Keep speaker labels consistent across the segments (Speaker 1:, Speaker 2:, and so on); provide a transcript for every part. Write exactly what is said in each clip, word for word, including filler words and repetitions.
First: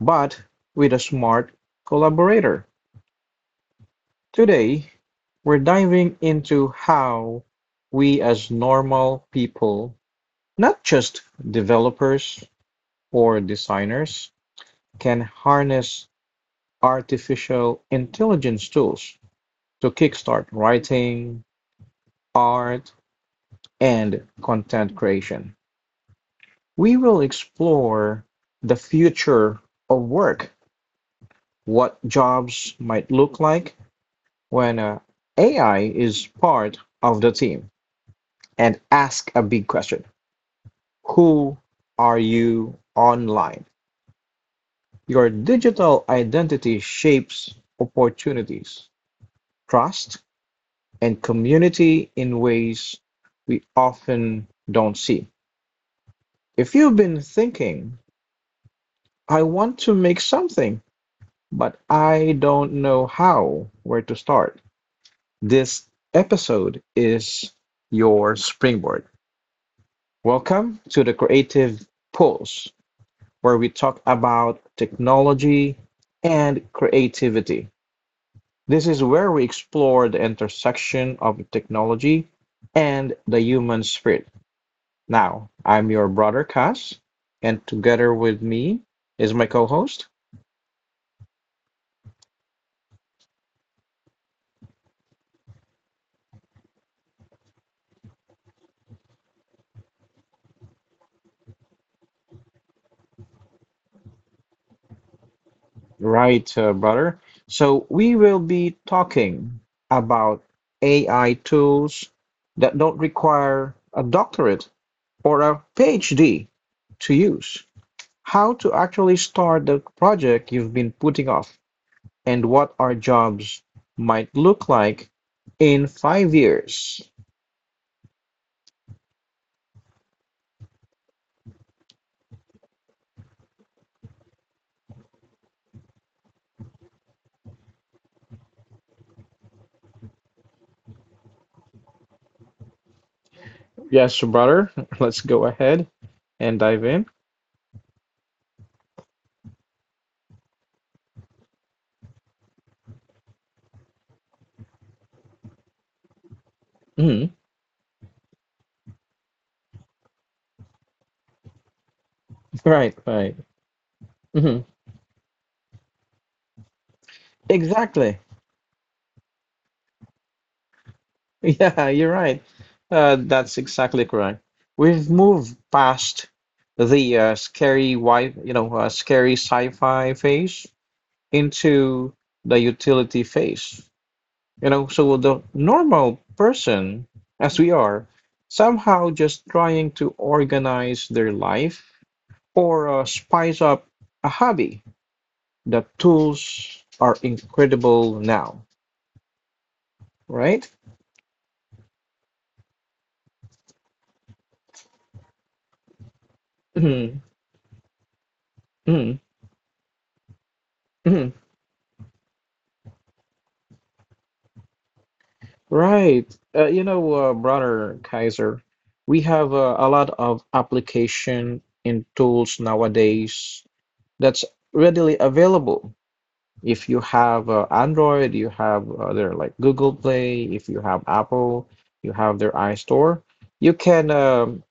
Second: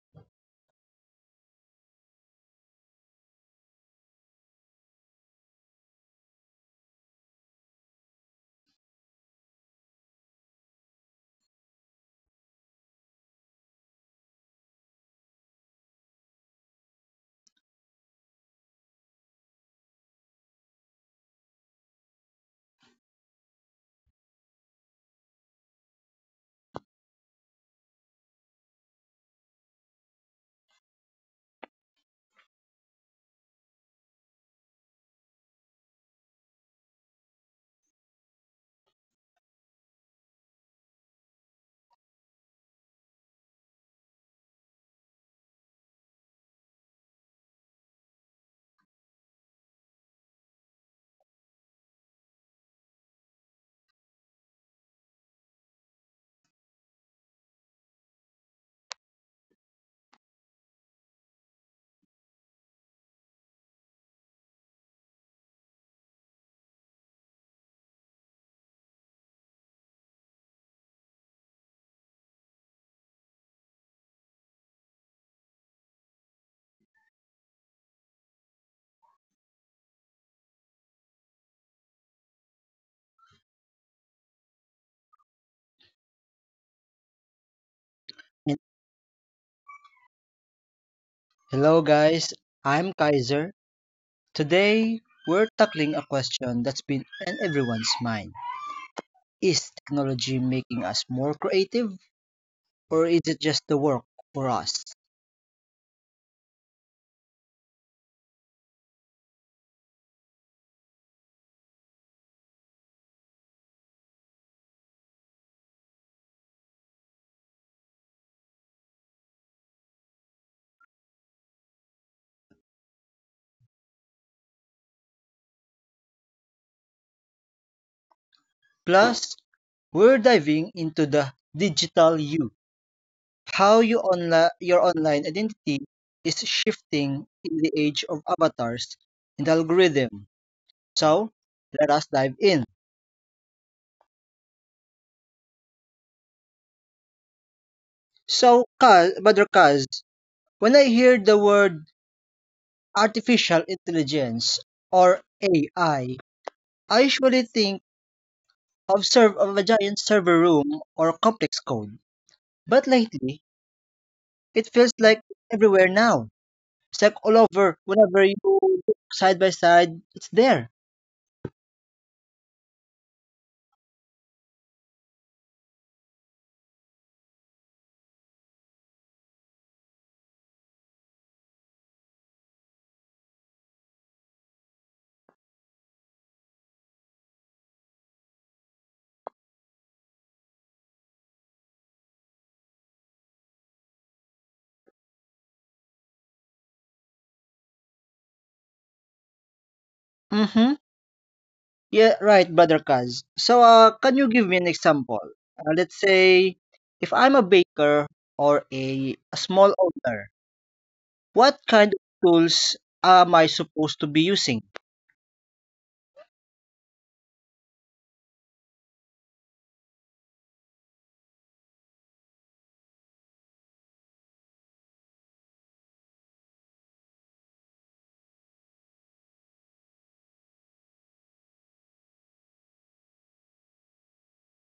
Speaker 1: but with a smart collaborator? Today, we're diving into how we, as normal people, not just developers or designers, can harness artificial intelligence tools to kickstart writing, art, and content creation. We will explore the future of work, what jobs might look like when uh, A I is part of the team, and ask a big question. Who are you online? Your digital identity shapes opportunities, trust, and community in ways we often don't see. If you've been thinking, I want to make something but I don't know how, where to start. This episode is your springboard. Welcome to the Creative Pulse, where we talk about technology and creativity. This is where we explore the intersection of technology and the human spirit. Now, I'm your brother Cass, and together with me is my co host.
Speaker 2: Hello, guys. I'm Kaiser. Today, we're tackling a question that's been in everyone's mind. Is technology making us more creative, or is it just the work for us?
Speaker 1: Right, uh, brother. So we will be talking about A I tools that don't require a doctorate or a PhD to use. How to actually start the project you've been putting off, and what our jobs might look like in five years.
Speaker 2: Plus, we're diving into the digital you, how you onla- your online identity is shifting in the age of avatars and algorithm. So, let us dive in.
Speaker 1: Yes, brother. Let's go ahead and dive in.
Speaker 2: So, Kaz, Brother Kaz, when I hear the word artificial intelligence, or A I, I I
Speaker 1: Mhm.
Speaker 2: usually think of, serv- of a giant server room or complex code. But
Speaker 1: Right, right.
Speaker 2: lately,
Speaker 1: Mhm.
Speaker 2: it feels like everywhere now. It's like all over,
Speaker 1: Exactly.
Speaker 2: whenever you look side by side, it's there.
Speaker 1: Yeah, you're right. Uh, that's exactly correct. We've moved past the uh, scary wi you know, uh, scary sci-fi phase into the utility phase. You know, so the normal person, as we are, somehow just trying to organize their life or uh, spice up a hobby. The tools are incredible now, right?
Speaker 2: Mm-hmm. Yeah, right, brother Kaz. So, uh, can you give me an example? Uh, let's say, if I'm a baker or a, a small owner, what kind of tools am I supposed to be using?
Speaker 1: Right. Uh, you know, uh, brother Kaiser, we have uh, a lot of application and tools nowadays that's readily available. If you have uh, Android, you have uh, their like Google Play, if you have Apple, you have their iStore, you can um,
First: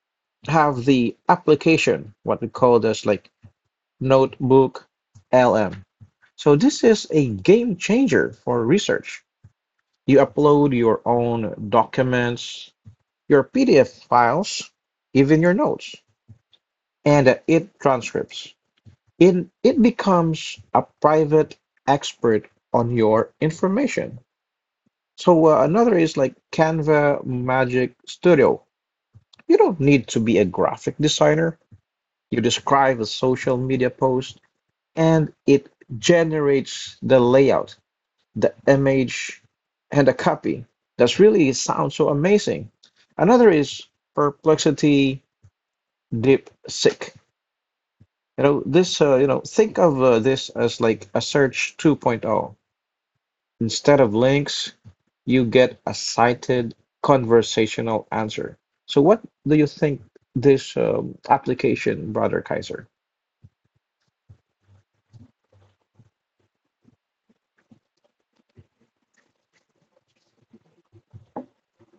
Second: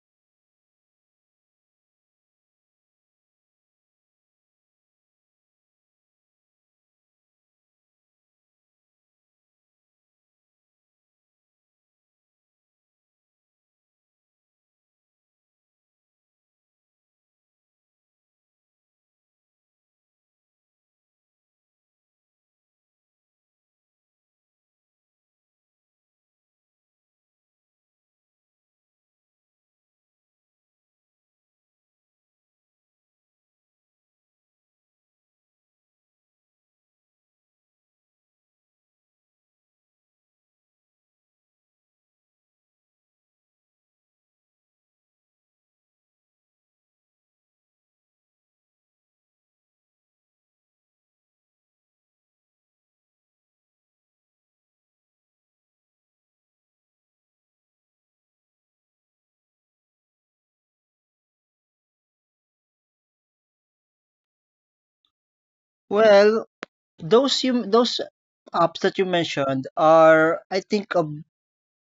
Speaker 1: have the application, what we call this like Notebook L M. So this is a game changer for research. You upload your own documents, your P D F files, even your notes, and uh, it transcripts. It, it becomes a private expert on your information. So uh, another is like Canva Magic Studio. You don't need to be a graphic designer. You describe a social media post and it generates the layout, the image, and the copy. That's really sounds so amazing. Another is Perplexity DeepSeek. You know, this, uh, you know, think of uh, this as like a search 2.0. Instead of links, you get a cited conversational answer. So, what do you think this um, application, Brother Kaiser?
Speaker 2: Well, Those you those apps that you mentioned are, I think, uh,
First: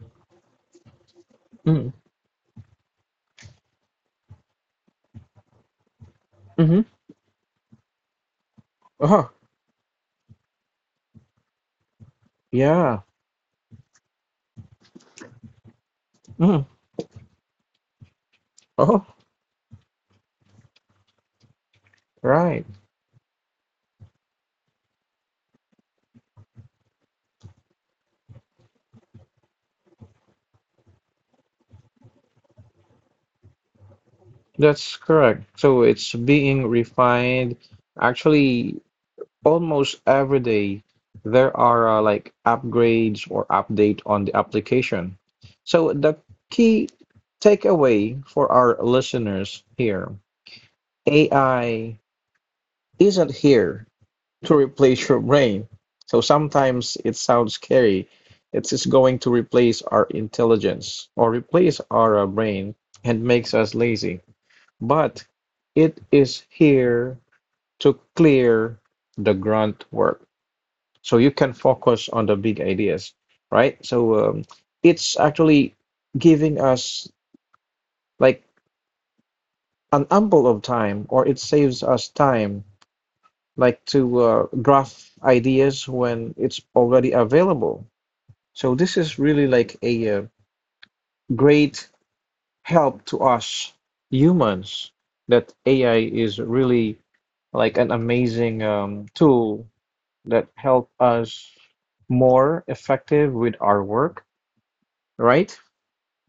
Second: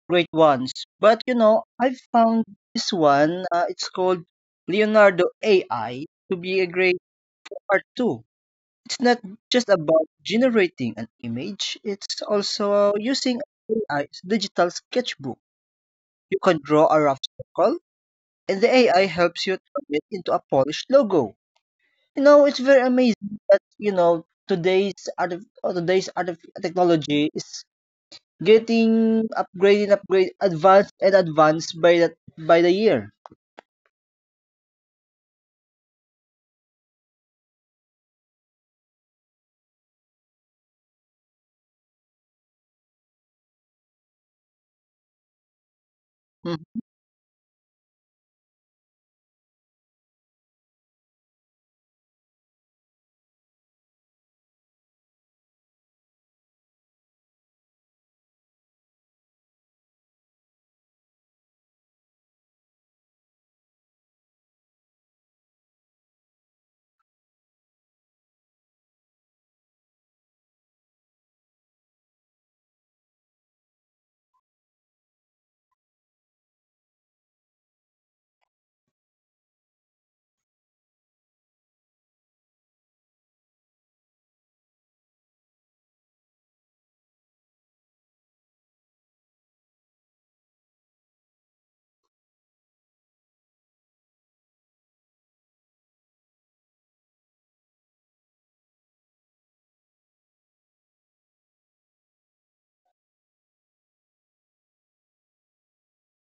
Speaker 2: great ones. But you know,
Speaker 1: Mm,
Speaker 2: I found this one. Uh, it's called Leonardo A I to be a
Speaker 1: hmm
Speaker 2: great part too. It's not
Speaker 1: huh.
Speaker 2: just about generating an image. It's also
Speaker 1: yeah.
Speaker 2: using A I's digital sketchbook. You can
Speaker 1: Mm,
Speaker 2: draw a rough circle, and the
Speaker 1: huh.
Speaker 2: A I helps you turn it into a polished logo. You know, it's
Speaker 1: right.
Speaker 2: very amazing that you know today's art, today's art technology is getting upgraded, upgrade advanced and advanced by that by the year.
Speaker 1: That's correct. So, it's being refined. Actually, almost every day there are uh, like upgrades or update on the application. So the
Speaker 2: Hmm.
Speaker 1: key takeaway for our listeners here, A I isn't here to replace your brain. So sometimes it sounds scary. It's just going to replace our intelligence or replace our uh, brain and makes us lazy. But it is here to clear the grunt work so you can focus on the big ideas, right? So um, it's actually giving us like an ample of time, or it saves us time like to uh, graph ideas when it's already available. So this is really like a uh, great help to us humans that AI is really like an amazing um, tool that help us more effective with our work, right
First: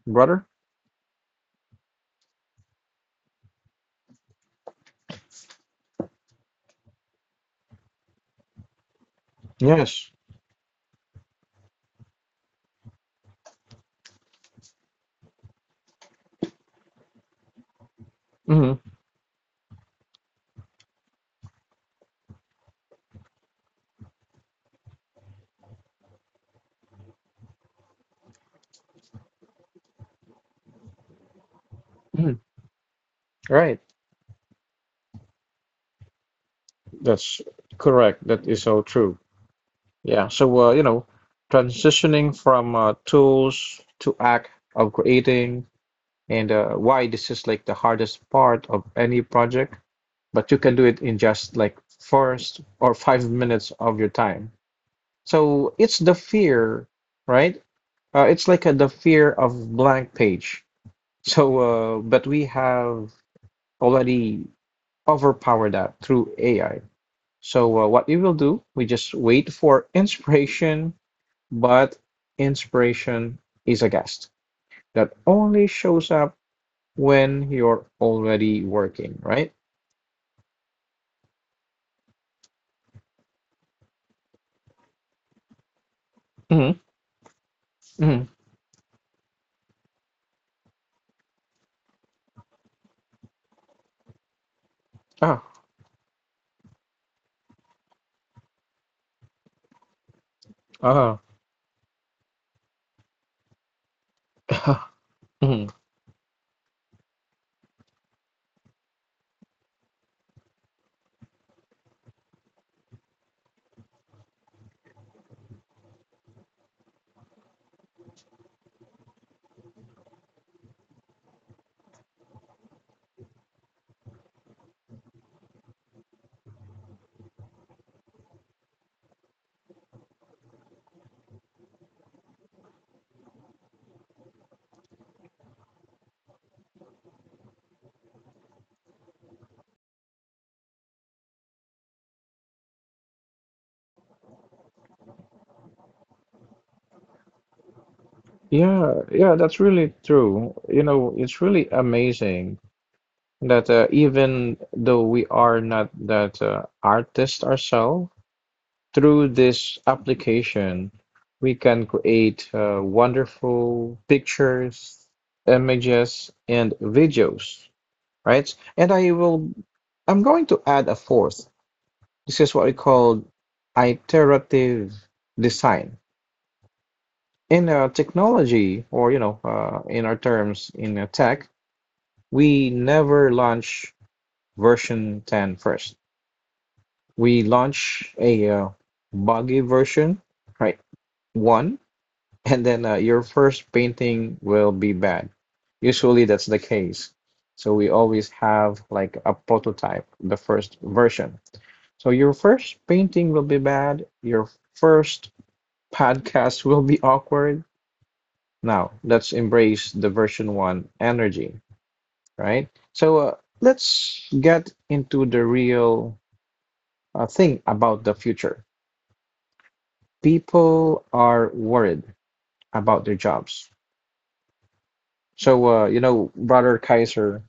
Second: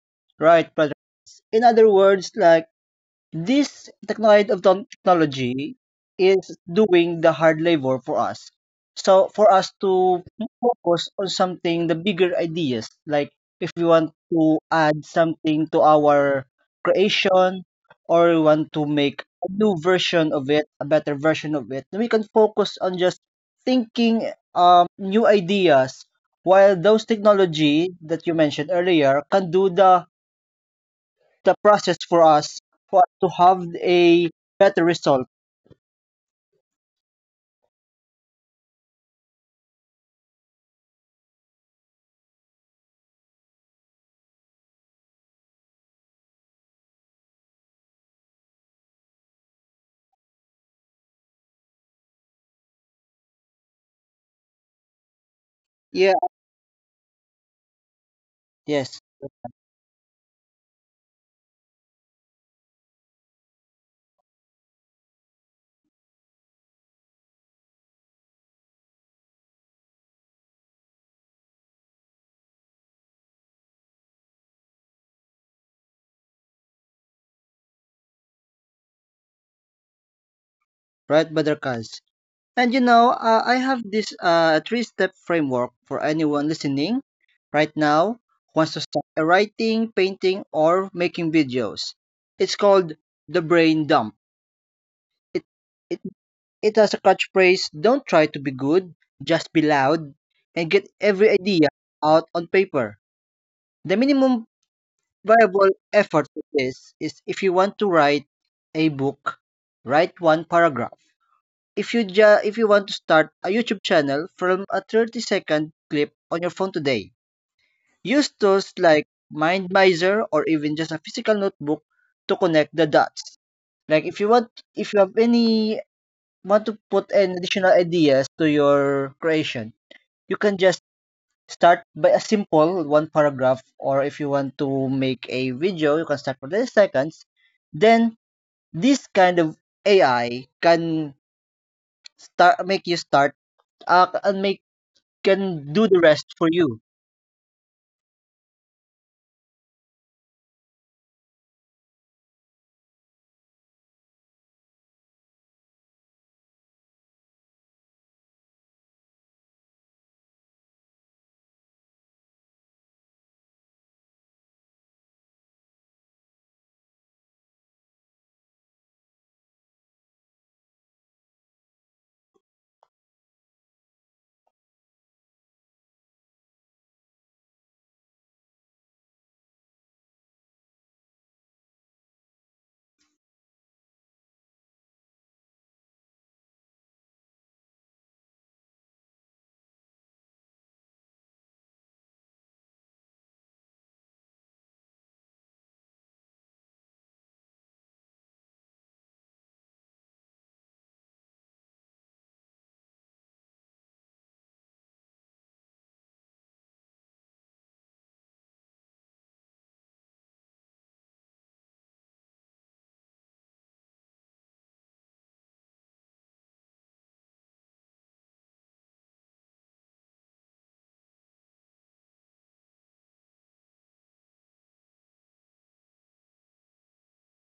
Speaker 1: brother?
Speaker 2: Right, but in other words, like, this technology of ton- technology is doing the hard labor for us. So for us
Speaker 1: Yes.
Speaker 2: to focus on something, the bigger ideas, like if we want to add something to our creation, or we want
Speaker 1: hmm
Speaker 2: to make a new version of it, a better version of it, then we can focus on just thinking um, new ideas, while those technology that you mentioned earlier can do the the process for
Speaker 1: hmm
Speaker 2: us, for us to have
Speaker 1: Right.
Speaker 2: a better result.
Speaker 1: That's correct. That is so true. Yeah. So, uh, you know, transitioning from uh, tools to act of creating, and uh, why this is like the hardest part of any project, but you can do it in just like first or five minutes of your time. So it's
Speaker 2: Yeah.
Speaker 1: the fear, right? Uh, it's like uh the
Speaker 2: Yes.
Speaker 1: fear of blank page. So, uh, but we have already overpower that through A I. So uh, what we will do, we just wait for inspiration, but inspiration is a guest that only shows up when you're already working, right?
Speaker 2: Right, brother Badarkaz. And you know, uh, I have this uh, three-step framework for anyone
Speaker 1: Mm-hmm.
Speaker 2: listening right now
Speaker 1: hmm
Speaker 2: who wants to start a writing, painting, or making videos. It's called the brain dump.
Speaker 1: Ah,
Speaker 2: It it it has a catchphrase: "Don't try to be good, just be loud," and get
Speaker 1: ah.
Speaker 2: every idea out on paper. The minimum
Speaker 1: Mhm.
Speaker 2: viable effort with this is if you want to write a book, write one paragraph. If you ju- if you want to start a YouTube channel from a thirty second clip on your phone today, use tools like MindMizer or even just a physical notebook to connect the dots. Like if you want, if you have any want to put an additional ideas to your creation, you can just start by a simple one paragraph, or if you want to make a video, you can start for thirty seconds. Then this kind of A I can start make you start uh, and make can do the rest for you.
Speaker 1: Yeah, yeah, that's really true. You know, it's really amazing that uh, even though we are not that uh, artist ourselves, through this application, we can create uh, wonderful pictures, images, and videos, right? And I will, I'm going to add a fourth. This is what we call iterative design. In uh, technology, or you know, uh, in our terms in uh, tech, we never launch version ten first. We launch a uh, buggy version, right? One, and then uh, your first painting will be bad. Usually that's the case. So we always have like a prototype, the first version. So your first painting will be bad. Your first podcast will be awkward. Now let's embrace the version one energy, right? So uh, let's get into the real uh, thing about the future. People are worried about their jobs. So uh, you know, brother Kaiser,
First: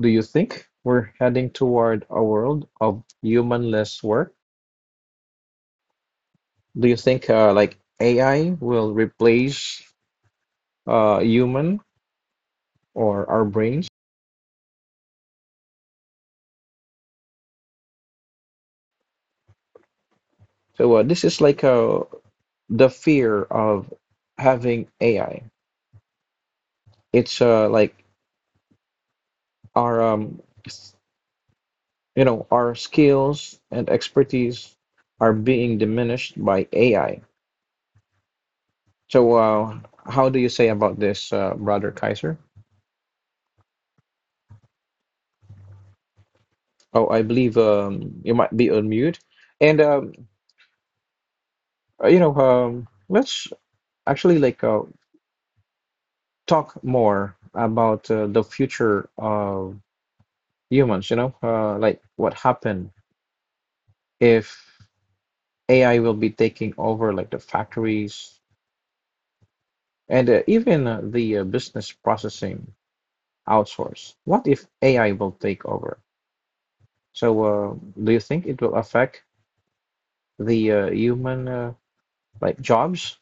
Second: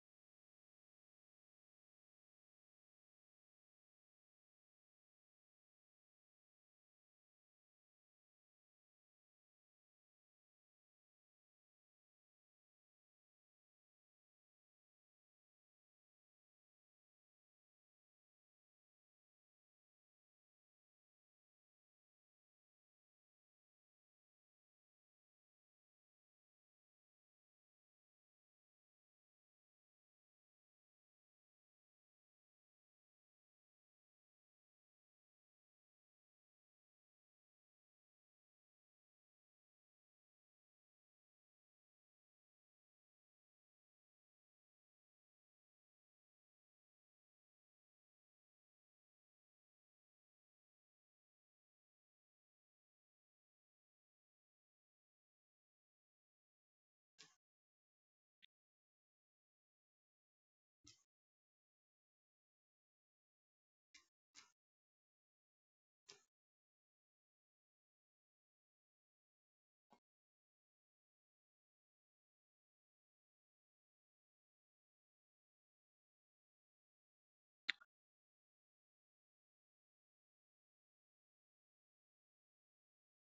Speaker 1: do you think we're heading toward a world of human-less work? Do you think uh, like A I will replace uh, human or our brains? So uh, this is like uh, the fear of having A I. It's uh, like our um, s- you know our skills and expertise are being diminished by A I. So uh, how do you say about this, uh, Brother Kaiser? Oh, I believe um, you might be on mute. And um, uh, you know, um, let's actually like uh, talk more about uh, the future of humans. You know, uh, like what happened if A I will be taking over like the factories and uh, even uh, the uh, business processing outsource. What if A I will take over? So, uh, do you think it will affect the uh, human uh, like jobs?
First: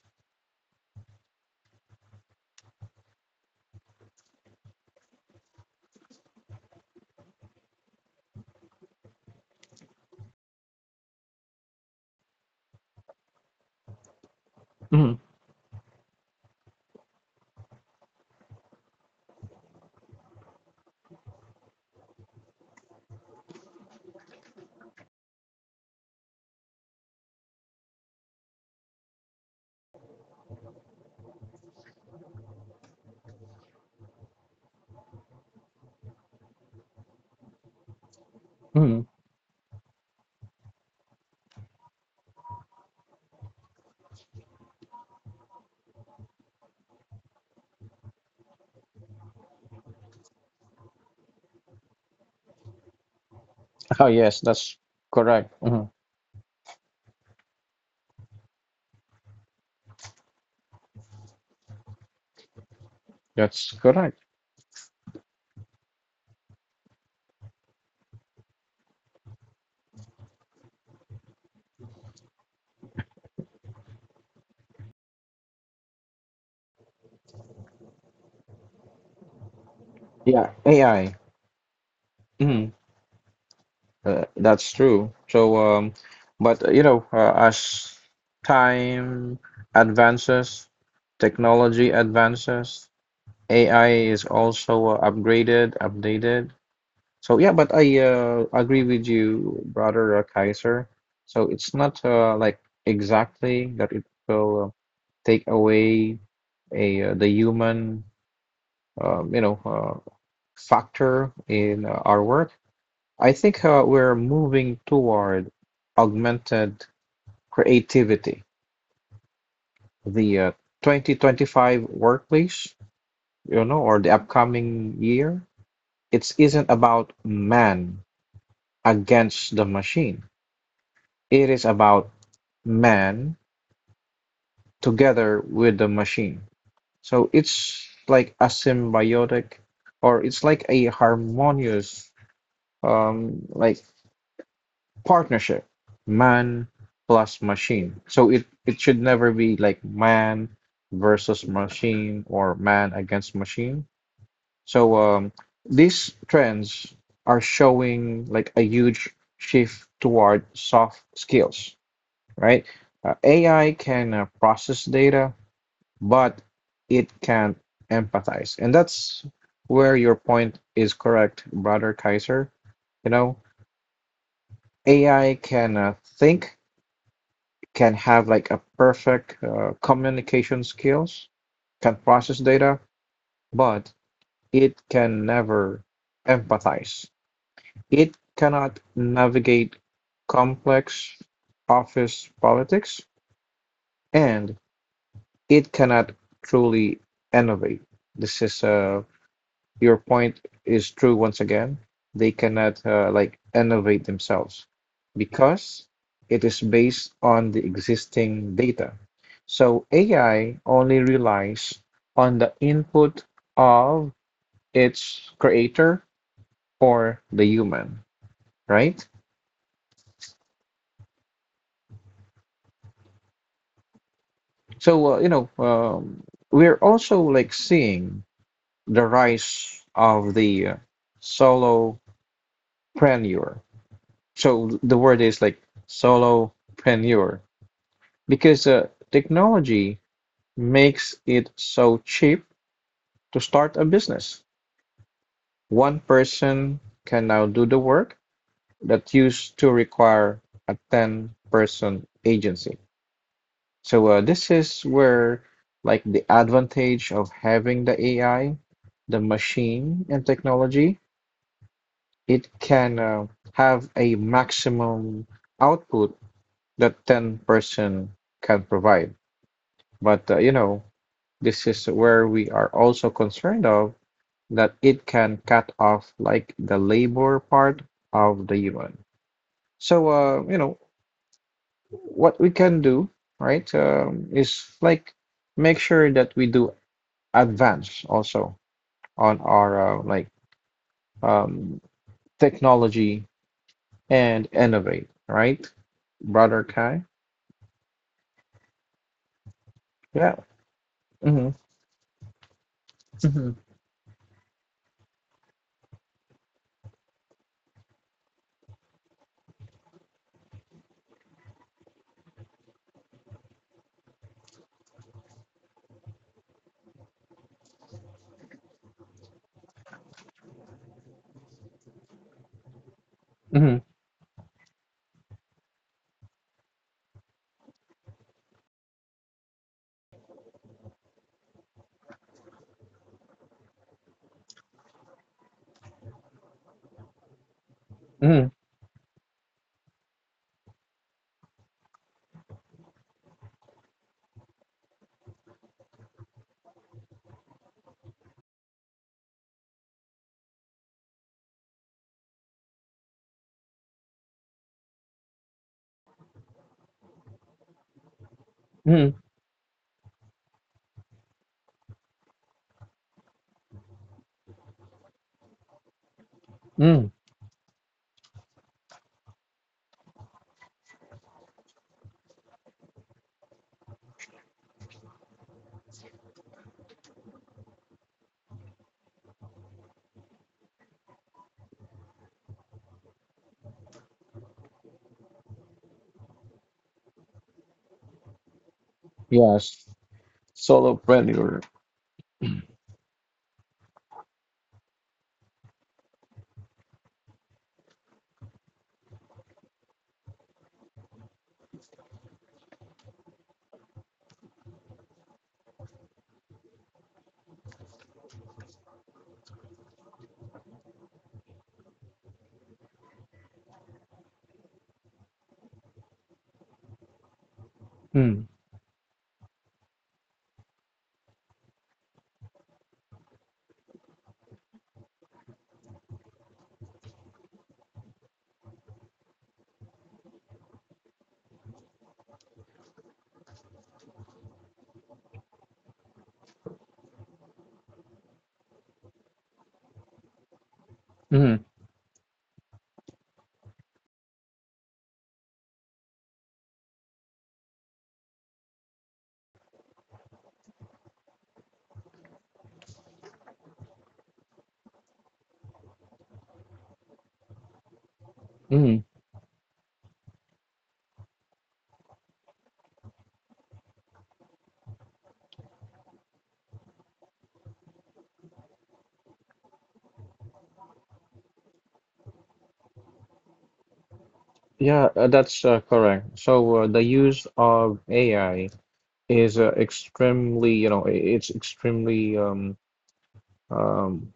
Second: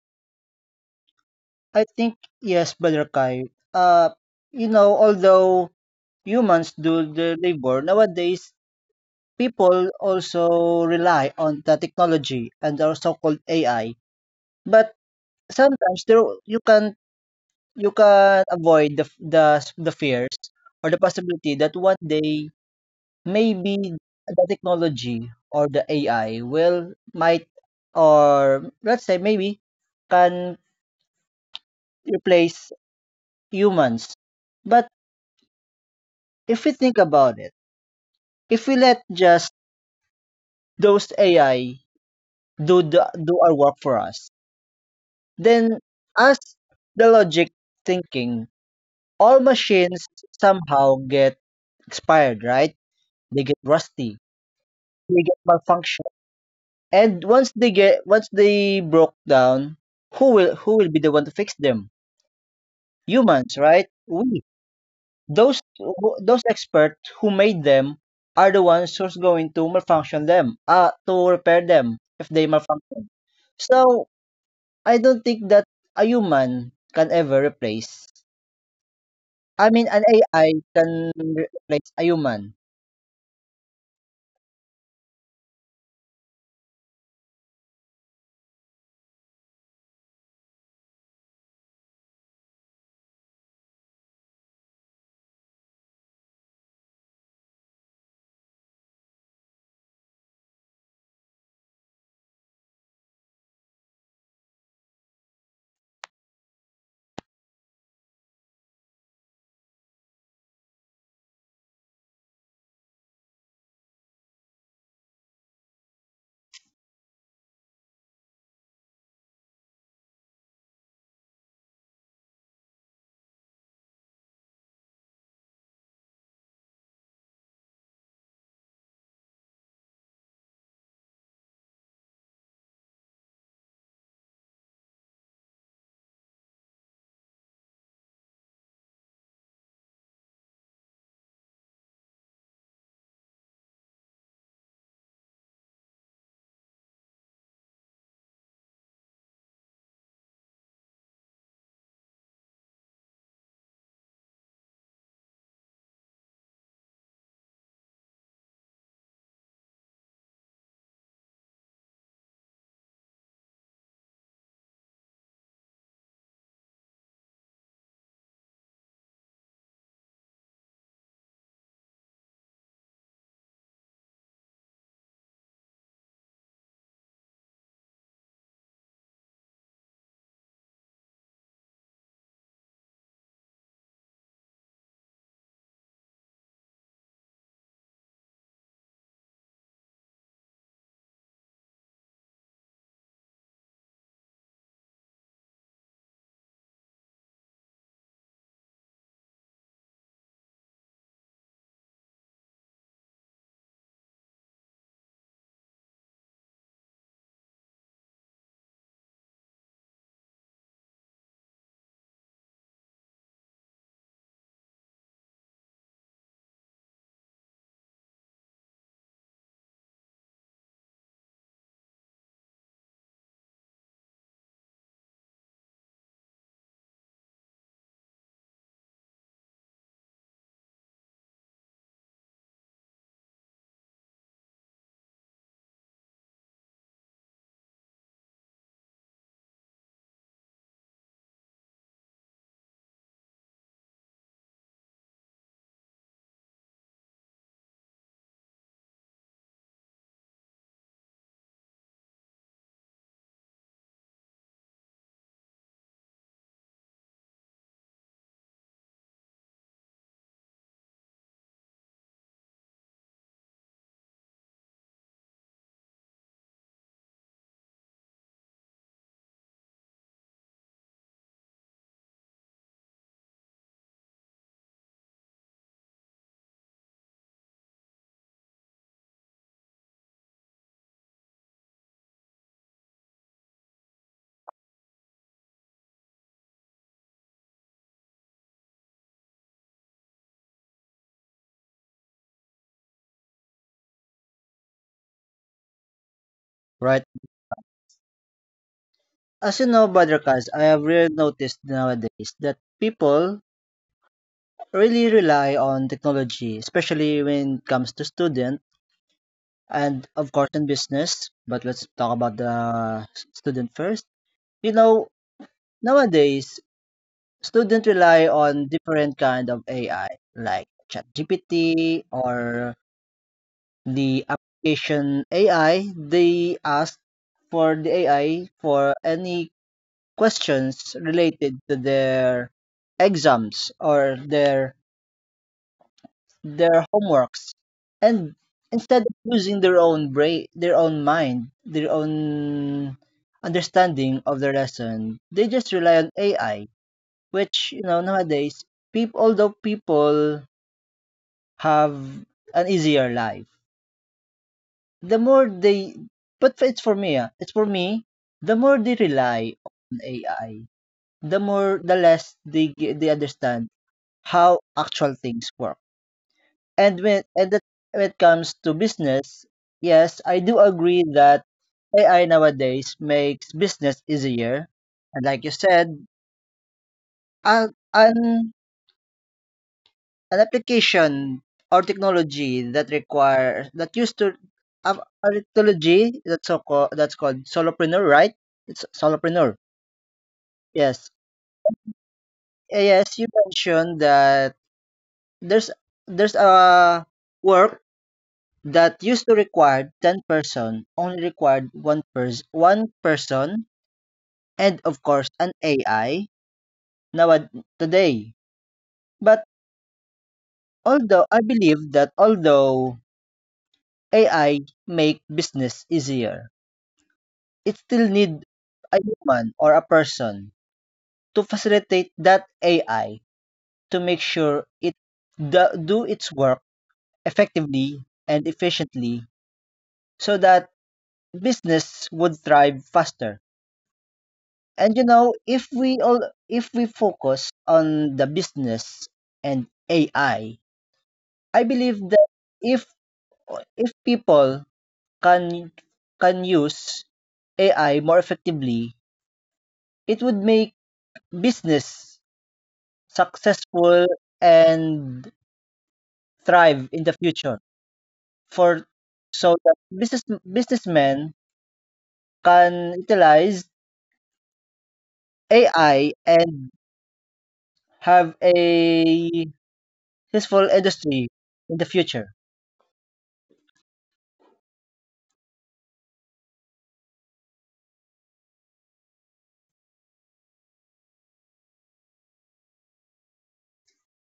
Speaker 2: I think yes, Brother Kai. Uh, you know, although humans do the labor nowadays, people also rely on the technology and our so-called A I. But
Speaker 1: Mhm,
Speaker 2: sometimes there you can you can avoid the f- the s- the fears or the possibility that one day maybe the technology or the A I will might, or let's say maybe can replace humans. But if we think about it, if we let
Speaker 1: mhm.
Speaker 2: just those A I do the, do our work for us, then as the logic thinking, all machines somehow get expired, right? They get
Speaker 1: Oh,
Speaker 2: rusty.
Speaker 1: yes, that's
Speaker 2: They get
Speaker 1: correct. Mhm.
Speaker 2: malfunction. And once they get once they broke down, who will who will be the one to fix them?
Speaker 1: That's
Speaker 2: Humans, right?
Speaker 1: correct.
Speaker 2: We those who- those experts who made them are the ones who's going to malfunction them, uh, to repair them if they malfunction. So I don't think that a human can ever replace. I mean, an
Speaker 1: Yeah,
Speaker 2: A I
Speaker 1: A I.
Speaker 2: can re- replace a human,
Speaker 1: Mhm. Uh, that's true. So, um, but uh, you know, uh, as time advances, technology advances, A I is also uh, upgraded, updated. So, yeah, but I uh, agree with you, brother uh, Kaiser. So it's not uh, like exactly that it will uh, take away a uh, the human, um, you know. uh, factor in uh, our work. I think uh, we're moving toward augmented creativity. The uh, twenty twenty-five workplace, you know, or the upcoming year, it isn't about man against the machine. It is about man together with the machine. So it's like a symbiotic, or it's like a harmonious, um, like partnership, man plus machine. So it it should never be like man versus machine or man against machine. So um these trends are showing like a huge shift toward soft skills, right? Uh, AI can uh, process data, but it can't empathize, and that's where your point is correct, brother Kaiser. You know, AI can uh, think, can have like a perfect uh, communication skills, can process data, but it can never empathize. It cannot navigate complex office politics, and it cannot truly innovate. This is uh, your point is true once again. They cannot uh, like innovate themselves because it is based on the existing data. So A I only relies on the input of its creator or the human, right? So uh, you know, um, we're also like seeing the rise of the uh, solopreneur. So the word is like solopreneur. Because the technology makes it so cheap to start a business. One person can now do the work that used to require a ten-person agency. So uh, this is where like the advantage of having the A I, the machine and technology, it can uh, have a maximum output that ten person can provide. But uh, you know, this is where we are also concerned of, that it can cut off like the labor part of the human. So uh, you know what we can do, right? Um, is like make sure that we do advance also on our uh, like um, technology and innovate, right, brother Kai?
Speaker 2: right? As you know, Brother
Speaker 1: Yeah.
Speaker 2: Kaz, I have really
Speaker 1: hmm
Speaker 2: noticed nowadays that people
Speaker 1: hmm
Speaker 2: really rely on technology, especially when it comes to student, and of course in business. But let's talk about the student first. You know, nowadays students rely on different kind of A I like ChatGPT or the application A I. They ask for the A I for any questions related to their exams or their their homeworks, and
Speaker 1: hmm
Speaker 2: instead of using their own brain, their own mind, their own understanding of the lesson, they just rely on ai, which you know nowadays, people although people have an easier life, the more they but it's for me ah, it's for me the more they
Speaker 1: hmm
Speaker 2: rely on ai, the more the less they ge- they understand how actual things work.
Speaker 1: hmm
Speaker 2: And when and that when it comes to business, yes, I do agree that A I nowadays makes business easier. And like you said, an an, an application or technology that requires that used to a, a technology that's so called, that's called solopreneur, right? It's solopreneur.
Speaker 1: Yes.
Speaker 2: Yes,
Speaker 1: Solopreneur.
Speaker 2: yes. You mentioned that there's there's a work that used to require ten person, only required one person one person and of course an A I now today. But although I believe that although A I make business easier, it still
Speaker 1: Mm-hmm.
Speaker 2: need a human or a person to facilitate that A I, to make sure it do, do its work effectively and efficiently so that business would thrive faster. And you know, if we all if we focus on the business and A I, I I believe that if if people can can use A I more effectively, it would make business successful and thrive in the future. For so that business businessmen can utilize A I and have a successful industry in the future.
Speaker 1: Yeah, uh, that's uh, correct. So uh, the use of A I is uh, extremely, you know, i- it's extremely um, um,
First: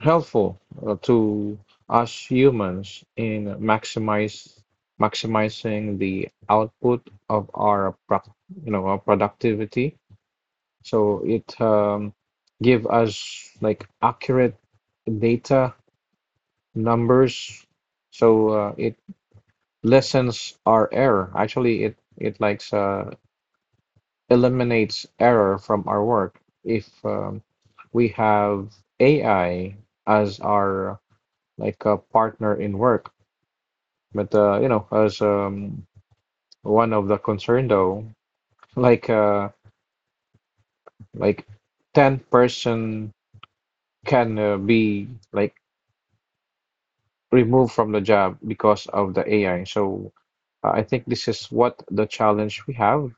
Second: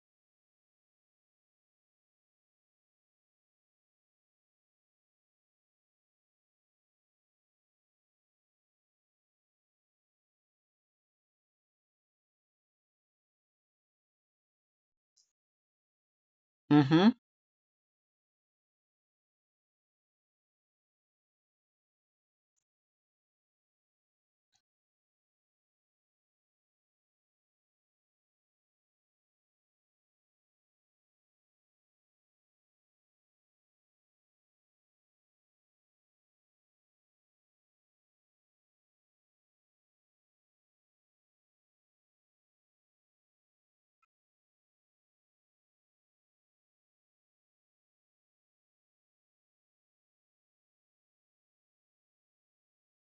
Speaker 1: helpful uh, to us humans in maximize maximizing the output of our, pro you know, our productivity. So it um, give us like accurate data
Speaker 2: Hmm.
Speaker 1: numbers. So uh, it lessens our error. Actually, it it likes uh, eliminates error from our work if um, we have A I as our like a partner in work. But uh, you know, as um, one of the concern though, like uh, like ten person can uh, be like removed from the job because of the A I. So uh, I think this is what the challenge we have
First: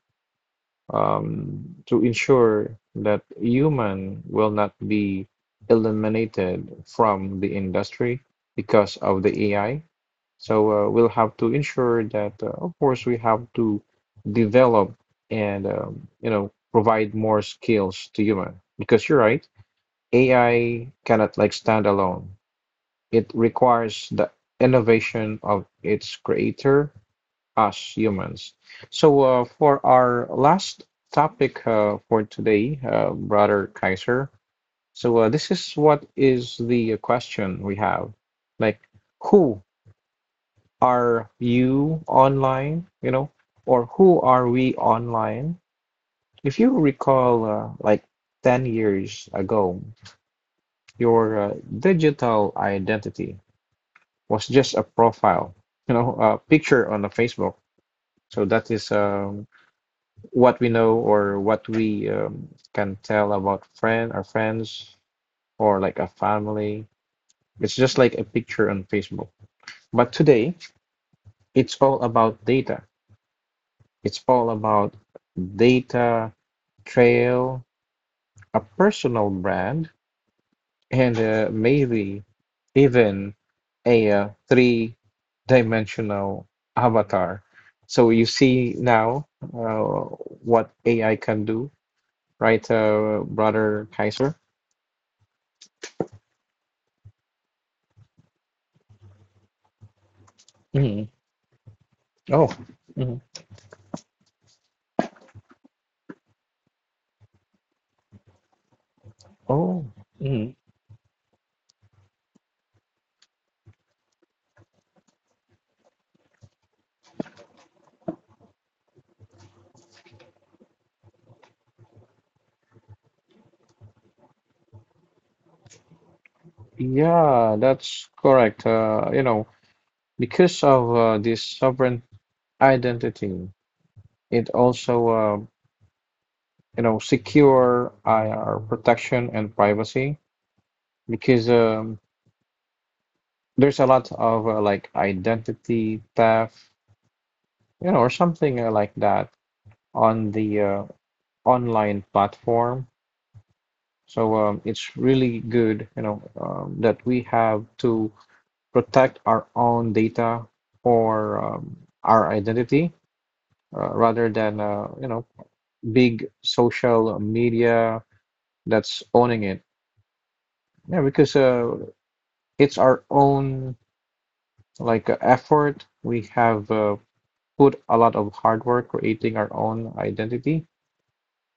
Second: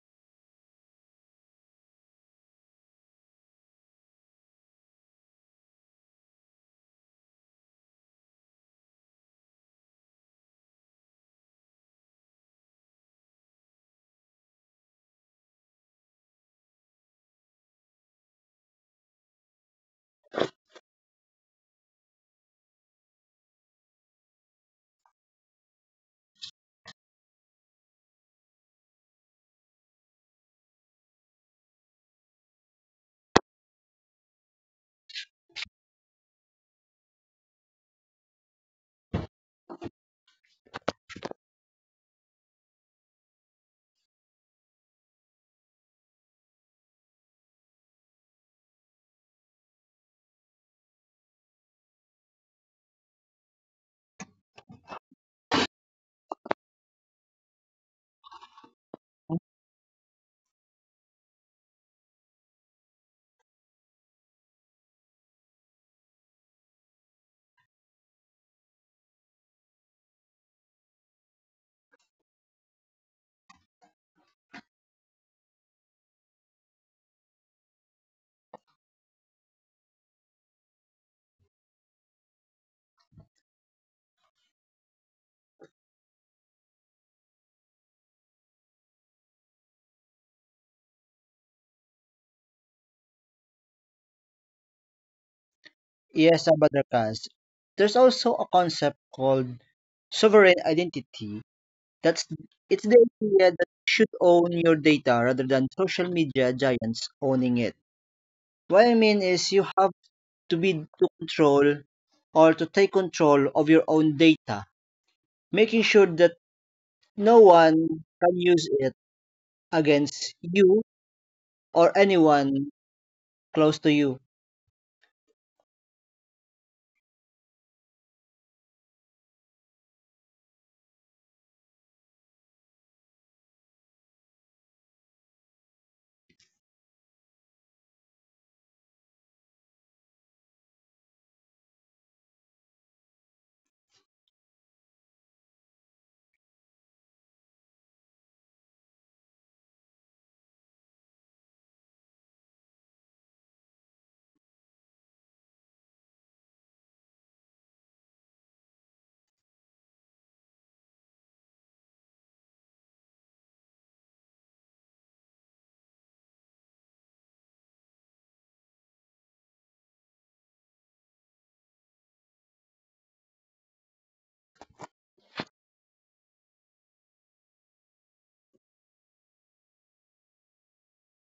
Speaker 1: um, to ensure that human will not be eliminated from the industry because of the A I. So uh, we'll have to ensure that, uh, of course, we have to develop and um, you know provide more skills to human because you're right, A I cannot like stand alone. It requires the innovation of its creator us humans. So, uh, for our last topic uh, for today, uh, Brother Kaiser, so uh, this is what is the question we have, like, who are you online, you know, or who are we online? If you recall, uh, like ten years ago, your uh, digital identity was just a profile, you know, a picture on a Facebook. So that is um what we know or what we um, can tell about friend our friends, or like a family. It's just like a picture on Facebook. But today, it's all about data. It's all about data trail, a personal brand, and uh, maybe even a uh, three dimensional avatar. So you see now, uh, what A I can do, right, uh, brother kaiser?
Speaker 2: Yes, Sabadakas. There's also a concept called sovereign
Speaker 1: Mhm.
Speaker 2: identity. That's
Speaker 1: Oh,
Speaker 2: it's the
Speaker 1: mhm.
Speaker 2: idea that you should own your data rather than social media giants owning it. What I mean is you
Speaker 1: Oh,
Speaker 2: have
Speaker 1: mhm.
Speaker 2: to be to control or to take control of your own data, making sure that no one can use it against you or anyone close to you.
Speaker 1: Yeah, that's correct. Uh, you know, because of uh, this sovereign identity, it also, uh, you know, secure I R protection and privacy because um, there's a lot of uh, like identity theft, you know, or something uh, like that on the uh, online platform. So um, it's really good, you know, um, that we have to. Protect our own data or um, our identity uh, rather than uh, you know big social media that's owning it. Yeah, because uh, it's our own, like, uh, effort. We have uh, put a lot of hard work creating our own identity,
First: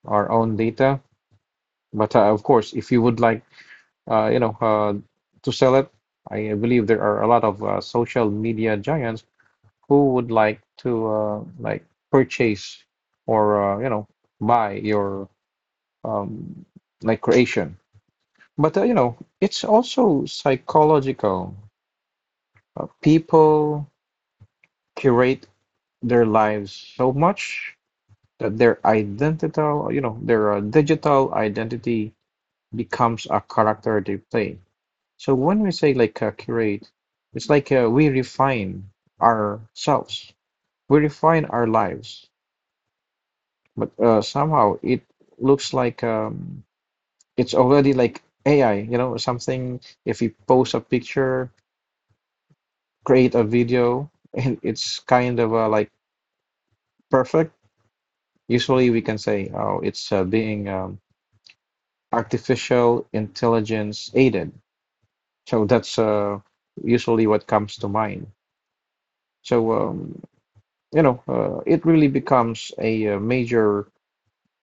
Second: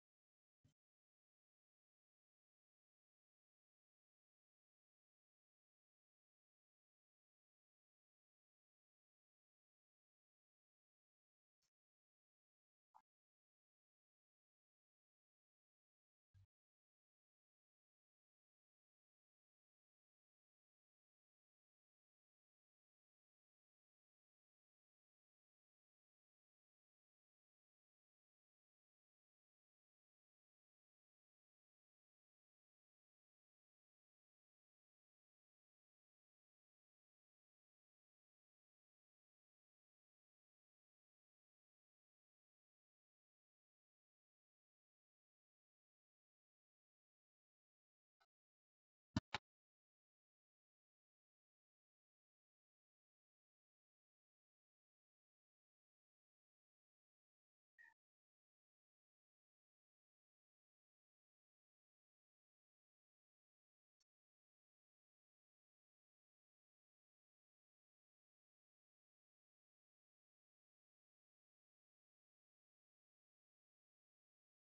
Speaker 1: our own data. But uh, of course, if you would like, uh, you know, uh, to sell it, I believe there are a lot of uh, social media giants who would like to uh, like purchase or uh, you know buy your um, like creation. But, uh, you know it's also psychological. Uh, people curate their lives so much that their identical, you know their uh, digital identity becomes a character they play. So when we say, like, uh, curate, it's like uh, we refine ourselves, we refine our lives. But uh, somehow it looks like um, it's already like A I, you know, something. If you post a picture, create a video, and it's kind of uh, like perfect. Usually we can say, oh, it's uh, being um, artificial intelligence aided. So that's uh, usually what comes to mind. So, um, you know, uh, it really becomes a, uh major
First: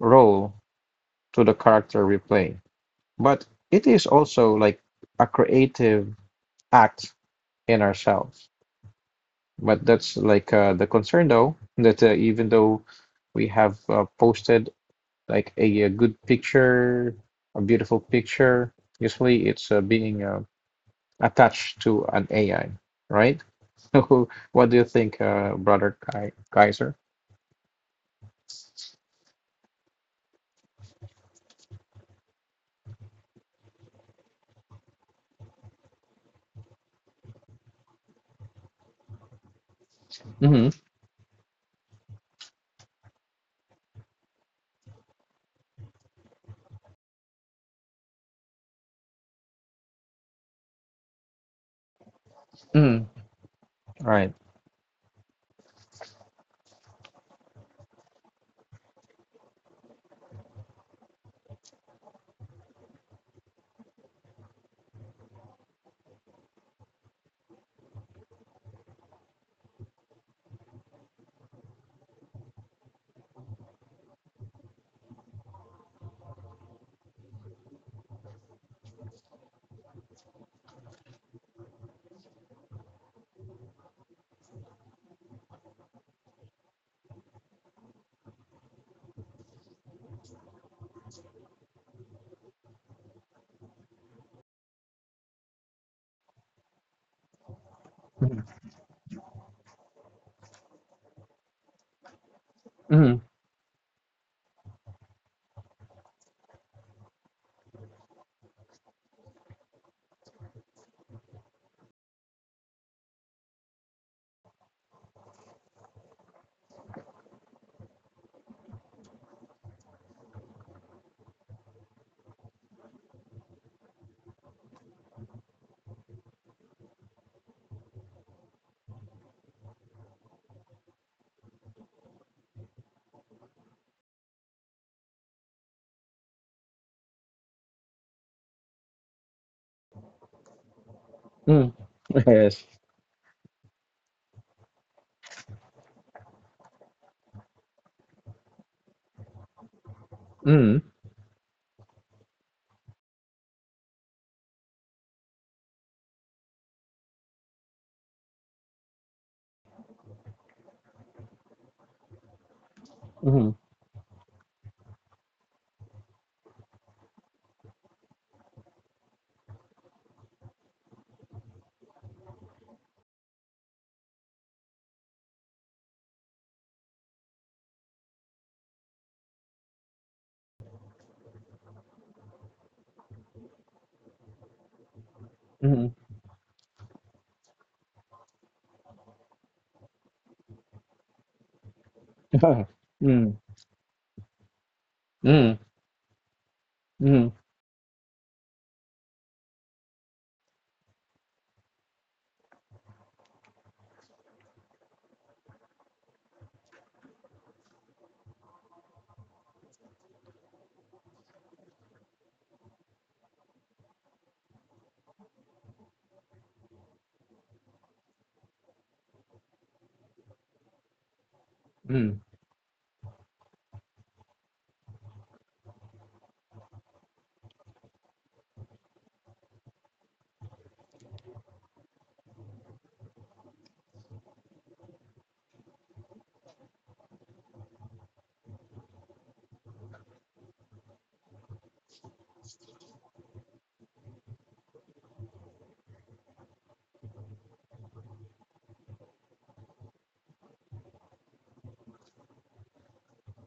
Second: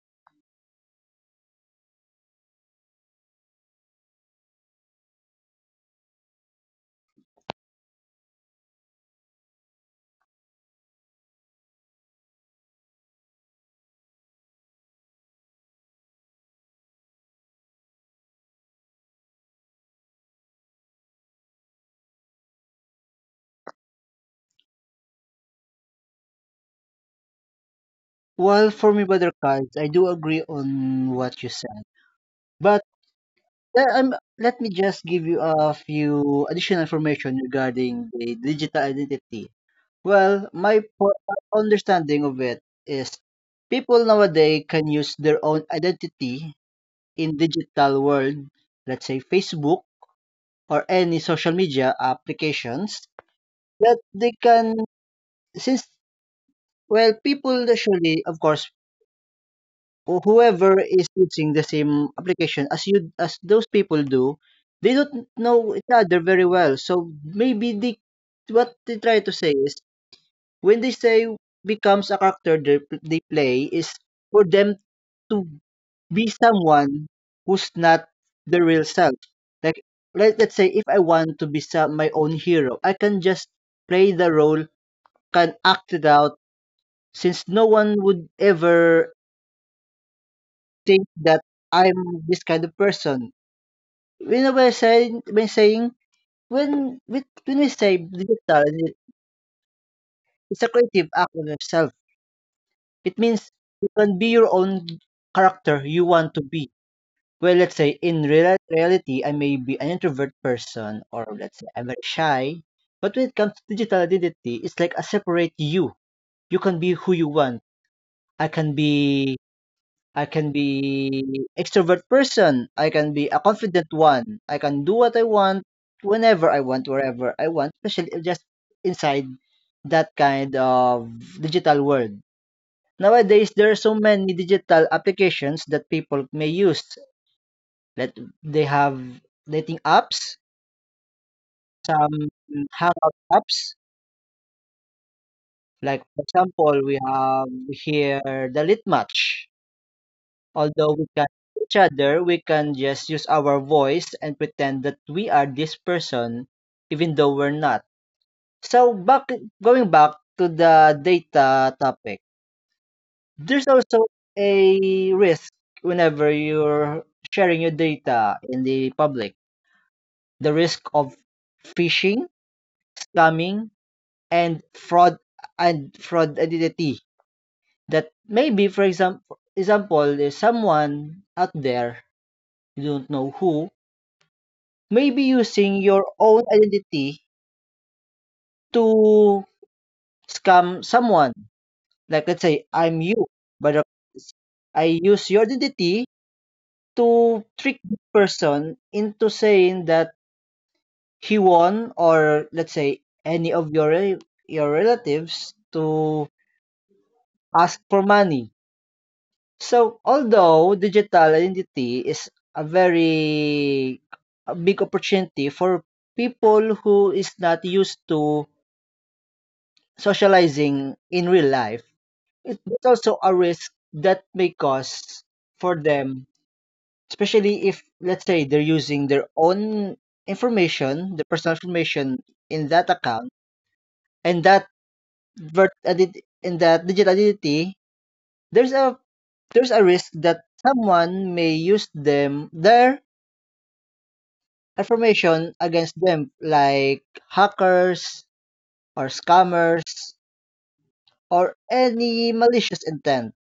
Speaker 1: role to the character we play. But it is also like a creative act in ourselves. But that's, like, uh, the concern, though, that uh, even though we have uh, posted like a, a good picture, a beautiful picture. Usually it's uh, being uh, attached to an A I, right? So, what do you think, uh, brother Kai Kaiser?
Speaker 2: Well, for me, Brother Cards, I do agree on what you said. But yeah, um, let me just give you a few additional information regarding the digital identity. Well,
Speaker 1: Hmm.
Speaker 2: my po- understanding of it is people nowadays can use their own identity in digital world, let's say Facebook or any social media applications
Speaker 1: Hmm.
Speaker 2: that they
Speaker 1: Right.
Speaker 2: can. Since well people usually of course who- whoever is using the same application as you as those people do, they don't know each other very well, so maybe they what they try to say is when they say becomes a character they, they play, is for them to be someone who's not the real self. Like let, let's say if I want to be some, my own hero, I can just play the role, can act it out, since no one would ever think that I'm this kind of person. You know, by saying by saying when we when we say
Speaker 1: Hmm.
Speaker 2: digital, it's a creative act on yourself. It means you can be your own character you want to be. Well, let's say in real, reality, I may be an introvert person, or let's say I'm very shy. But when it comes to digital identity, it's like a separate you. You can be who you want. I can be I can be extrovert person, I can be a confident one, I can do what I want whenever I want, wherever I want, especially if just inside that kind of digital world. Nowadays, there are so many digital applications that people may use. Let they have dating apps,
Speaker 1: Hmm.
Speaker 2: some
Speaker 1: Yes.
Speaker 2: hangout apps. Like for example, we have here the Lit Match.
Speaker 1: Hmm.
Speaker 2: Although we can't see each other, we can just use our voice and pretend that we are this person, even though we're not. So back going back to the data topic,
Speaker 1: Hmm.
Speaker 2: there's also a risk whenever you're sharing your data in the public. The risk of phishing, scamming, and fraud and fraud identity. That maybe, for example, example, there's someone out there you don't know who maybe
Speaker 1: Hmm.
Speaker 2: using your own identity to scam someone. Like let's say I'm you,
Speaker 1: Hmm.
Speaker 2: but uh, I use your identity
Speaker 1: Hmm.
Speaker 2: to trick the person into saying that he won, or let's say any of your rel- your relatives to ask for money. So although digital identity is a very a big opportunity for people who is not used to socializing in real life,
Speaker 1: Hmm.
Speaker 2: it- it's also a risk that may cause for them, especially if, let's say, they're using their own information, their personal information in that account, and that vert- ident- in that digital identity, there's a there's a risk that someone may use them their information against them, like hackers or scammers or any malicious intent.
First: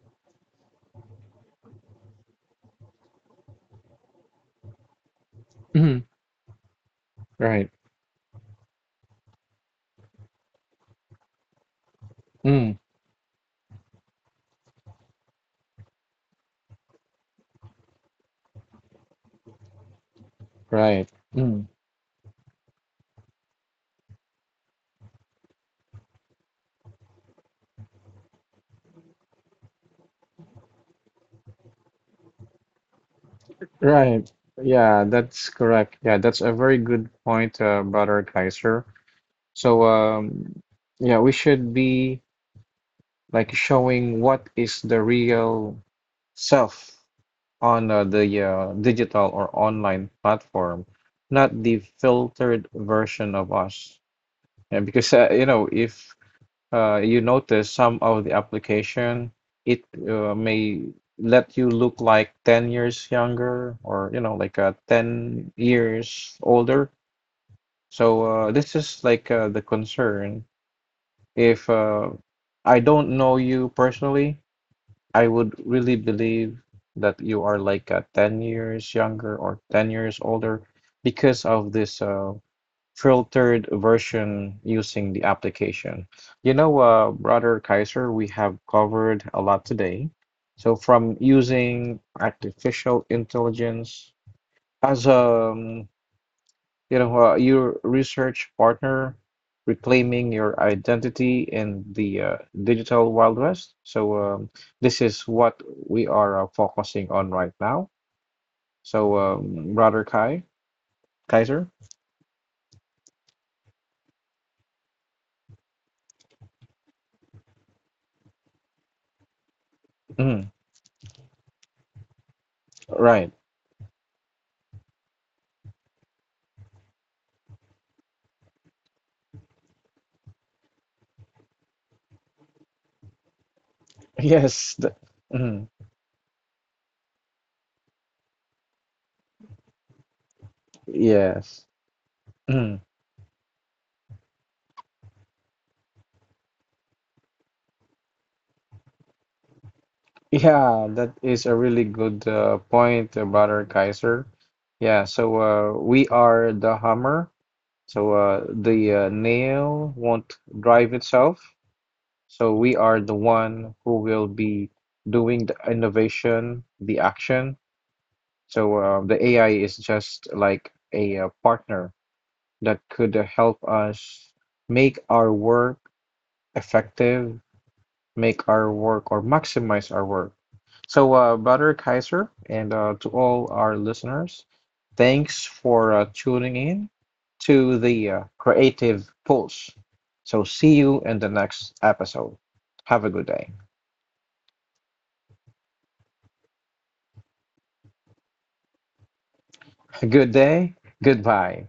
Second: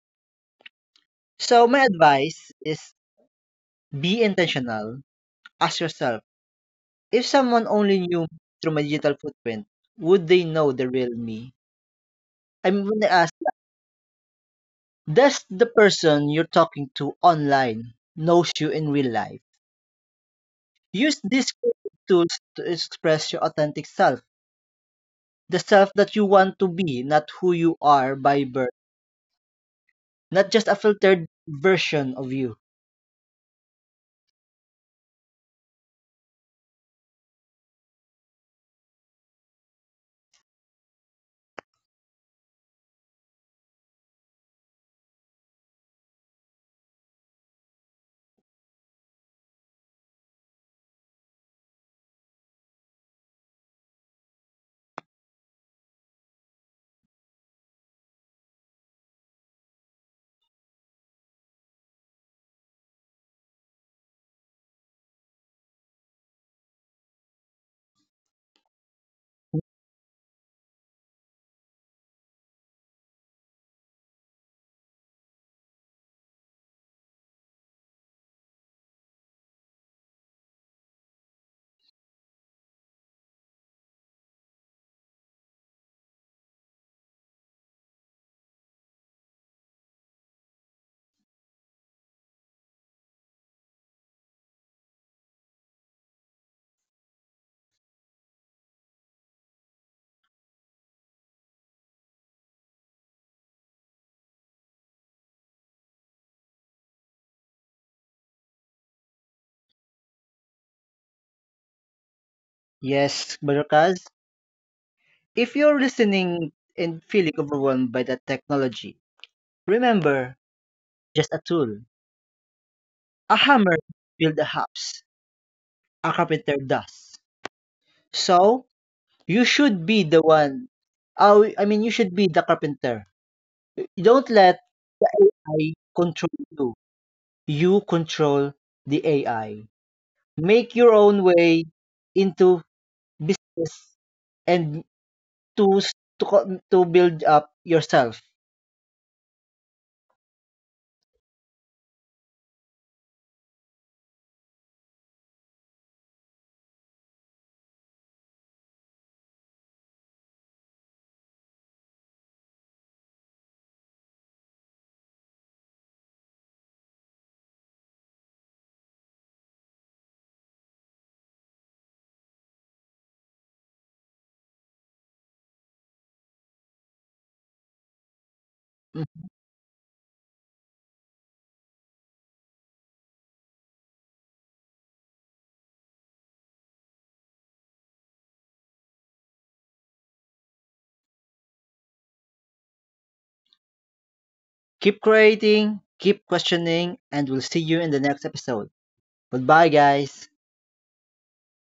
Speaker 2: So my advice is be intentional. Ask
Speaker 1: Hmm.
Speaker 2: yourself, if someone
Speaker 1: Right.
Speaker 2: only knew through my digital footprint, would they know the real me? I
Speaker 1: Mm.
Speaker 2: mean, when I ask, does the person you're talking to online knows you in real life?
Speaker 1: Right.
Speaker 2: Use these
Speaker 1: Mm.
Speaker 2: creative tools to express your authentic self, the self that you want to be, not who you are by birth, not just a filtered version of you.
Speaker 1: Right. Yeah, that's correct. Yeah, that's a very good point, uh, Brother Kaiser. So, um, yeah, we should be, like, showing what is the real self on uh, the uh, digital or online platform, not the filtered version of us. Yeah, because uh, you know, if uh, you notice some of the application, it uh, may let you look like ten years younger or, you know, like uh, ten years older. So uh, this is, like, uh, the concern. If uh, I don't know you personally, I would really believe that you are, like, uh, ten years younger or ten years older because of this uh, filtered version using the application. You know, uh, Brother Kaiser, we have covered a lot today. So, from using artificial intelligence as um, you know, uh, your research partner, reclaiming your identity in the uh, digital Wild West. So, um, this is what we are uh, focusing on right now. So, um, Brother Kai, Kaiser.
Speaker 2: Yes, Barakaz, if you're listening and feeling overwhelmed by that technology, remember,
Speaker 1: Mhm.
Speaker 2: just a tool.
Speaker 1: Right?
Speaker 2: A hammer builds a house. A carpenter does. So you should be the one. Oh, I mean, you should be the carpenter. You don't let
Speaker 1: Yes. The,
Speaker 2: the
Speaker 1: mhm.
Speaker 2: A I control you. You control the A I. Make your own way
Speaker 1: Yes.
Speaker 2: into
Speaker 1: Mm.
Speaker 2: business and to to co- to build up yourself.
Speaker 1: Yeah, that is a really good uh, point, uh, Brother Kaiser. Yeah, so uh, we are the hammer. So uh, the uh, nail won't drive itself. So we are the one who will be doing the innovation, the action. So uh, the A I is just like a uh, partner that could uh, help us make our work effective, make our work or
Speaker 2: Mhm.
Speaker 1: maximize our work. So, uh, Brother Kaiser, and uh, to all our listeners, thanks for uh, tuning in to the uh, Creative Pulse. So, see you in the next episode. Have a good day.
Speaker 2: Keep creating, keep questioning, and we'll see you in the next episode. Goodbye, guys.
Speaker 1: Good day. Goodbye.